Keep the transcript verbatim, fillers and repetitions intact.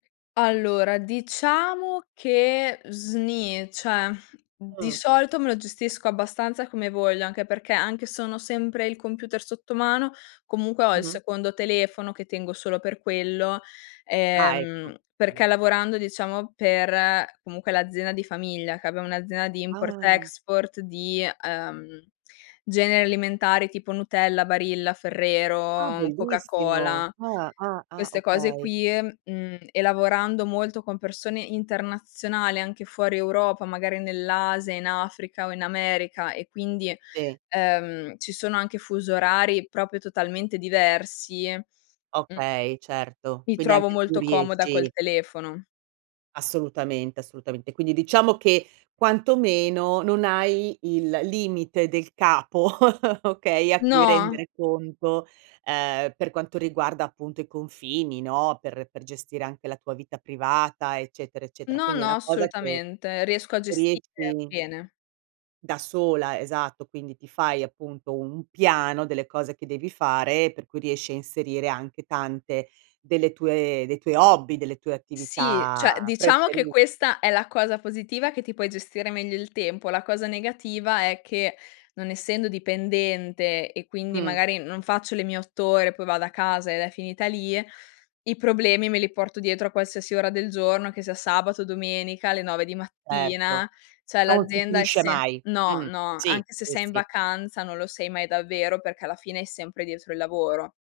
Allora, diciamo che sni, ceh di Mh. solito me lo gestisco abbastanza come voglio, anche perché, anche se on ho sempre il computer sotto mano, comunque ho il Mh-mh. secondo telefono che tengo solo per quello. Ah, ecco. Ehm, perché Mh-mh. lavorando diciamo per comunque l'azienda di famiglia, che abbiamo un'azienda di import, Ah. export, di, uhm, generi alimentari tipo Nutella, Barilla, Ah. Ferrero, Bellissimo. Coca-Cola, Ah-ah, ah. queste cose Okay. qui, mhmm, e lavorando molto con persone internazionali, anche fuori Europa, magari nell'Asia, in Africa o in America e quindi, Sì. ehm, ci sono anche fuso orari propio totalmente diversi, mhmm, Okay, certo. mi Quindi trovo anche tu molto comoda col riesci telefono. Assolutamente, assolutamente. Quindi diciamo che, quantomeno non hai il limite del capo, okay, a cui No. rendere conto, ehm, per quanto riguarda appunto i confini, no, per per gestire anche la tua vita privata, eccetera, eccetera. No, Quindi è no, una cosa che assolutamente. Riesco a gestire riesci bene. da sola, esatto, quindi ti fai appunto un piano delle cose che devi fare, per cui riesci a inserire anche tante delle tue dei tuoi hobby, delle tue Sì, attività ceh diciamo che preferi questa è la cosa positiva, che ti puoi gestire meglio il tempo; la cosa negativa è che non essendo dipendente, e quindi Mh. magari non faccio le mie otto ore, poi vado a casa ed è finita lì, i problemi me li porto dietro a qualsiasi ora del giorno, che sia sabato, domenica, alle nove di Certo, mattina, ceh non si l'azienda è finisce se mai. no, Mh, no sì, anche se sì, sei in sì. vacanza, non lo sei mai davvero perché alla fine è sempre dietro il lavoro.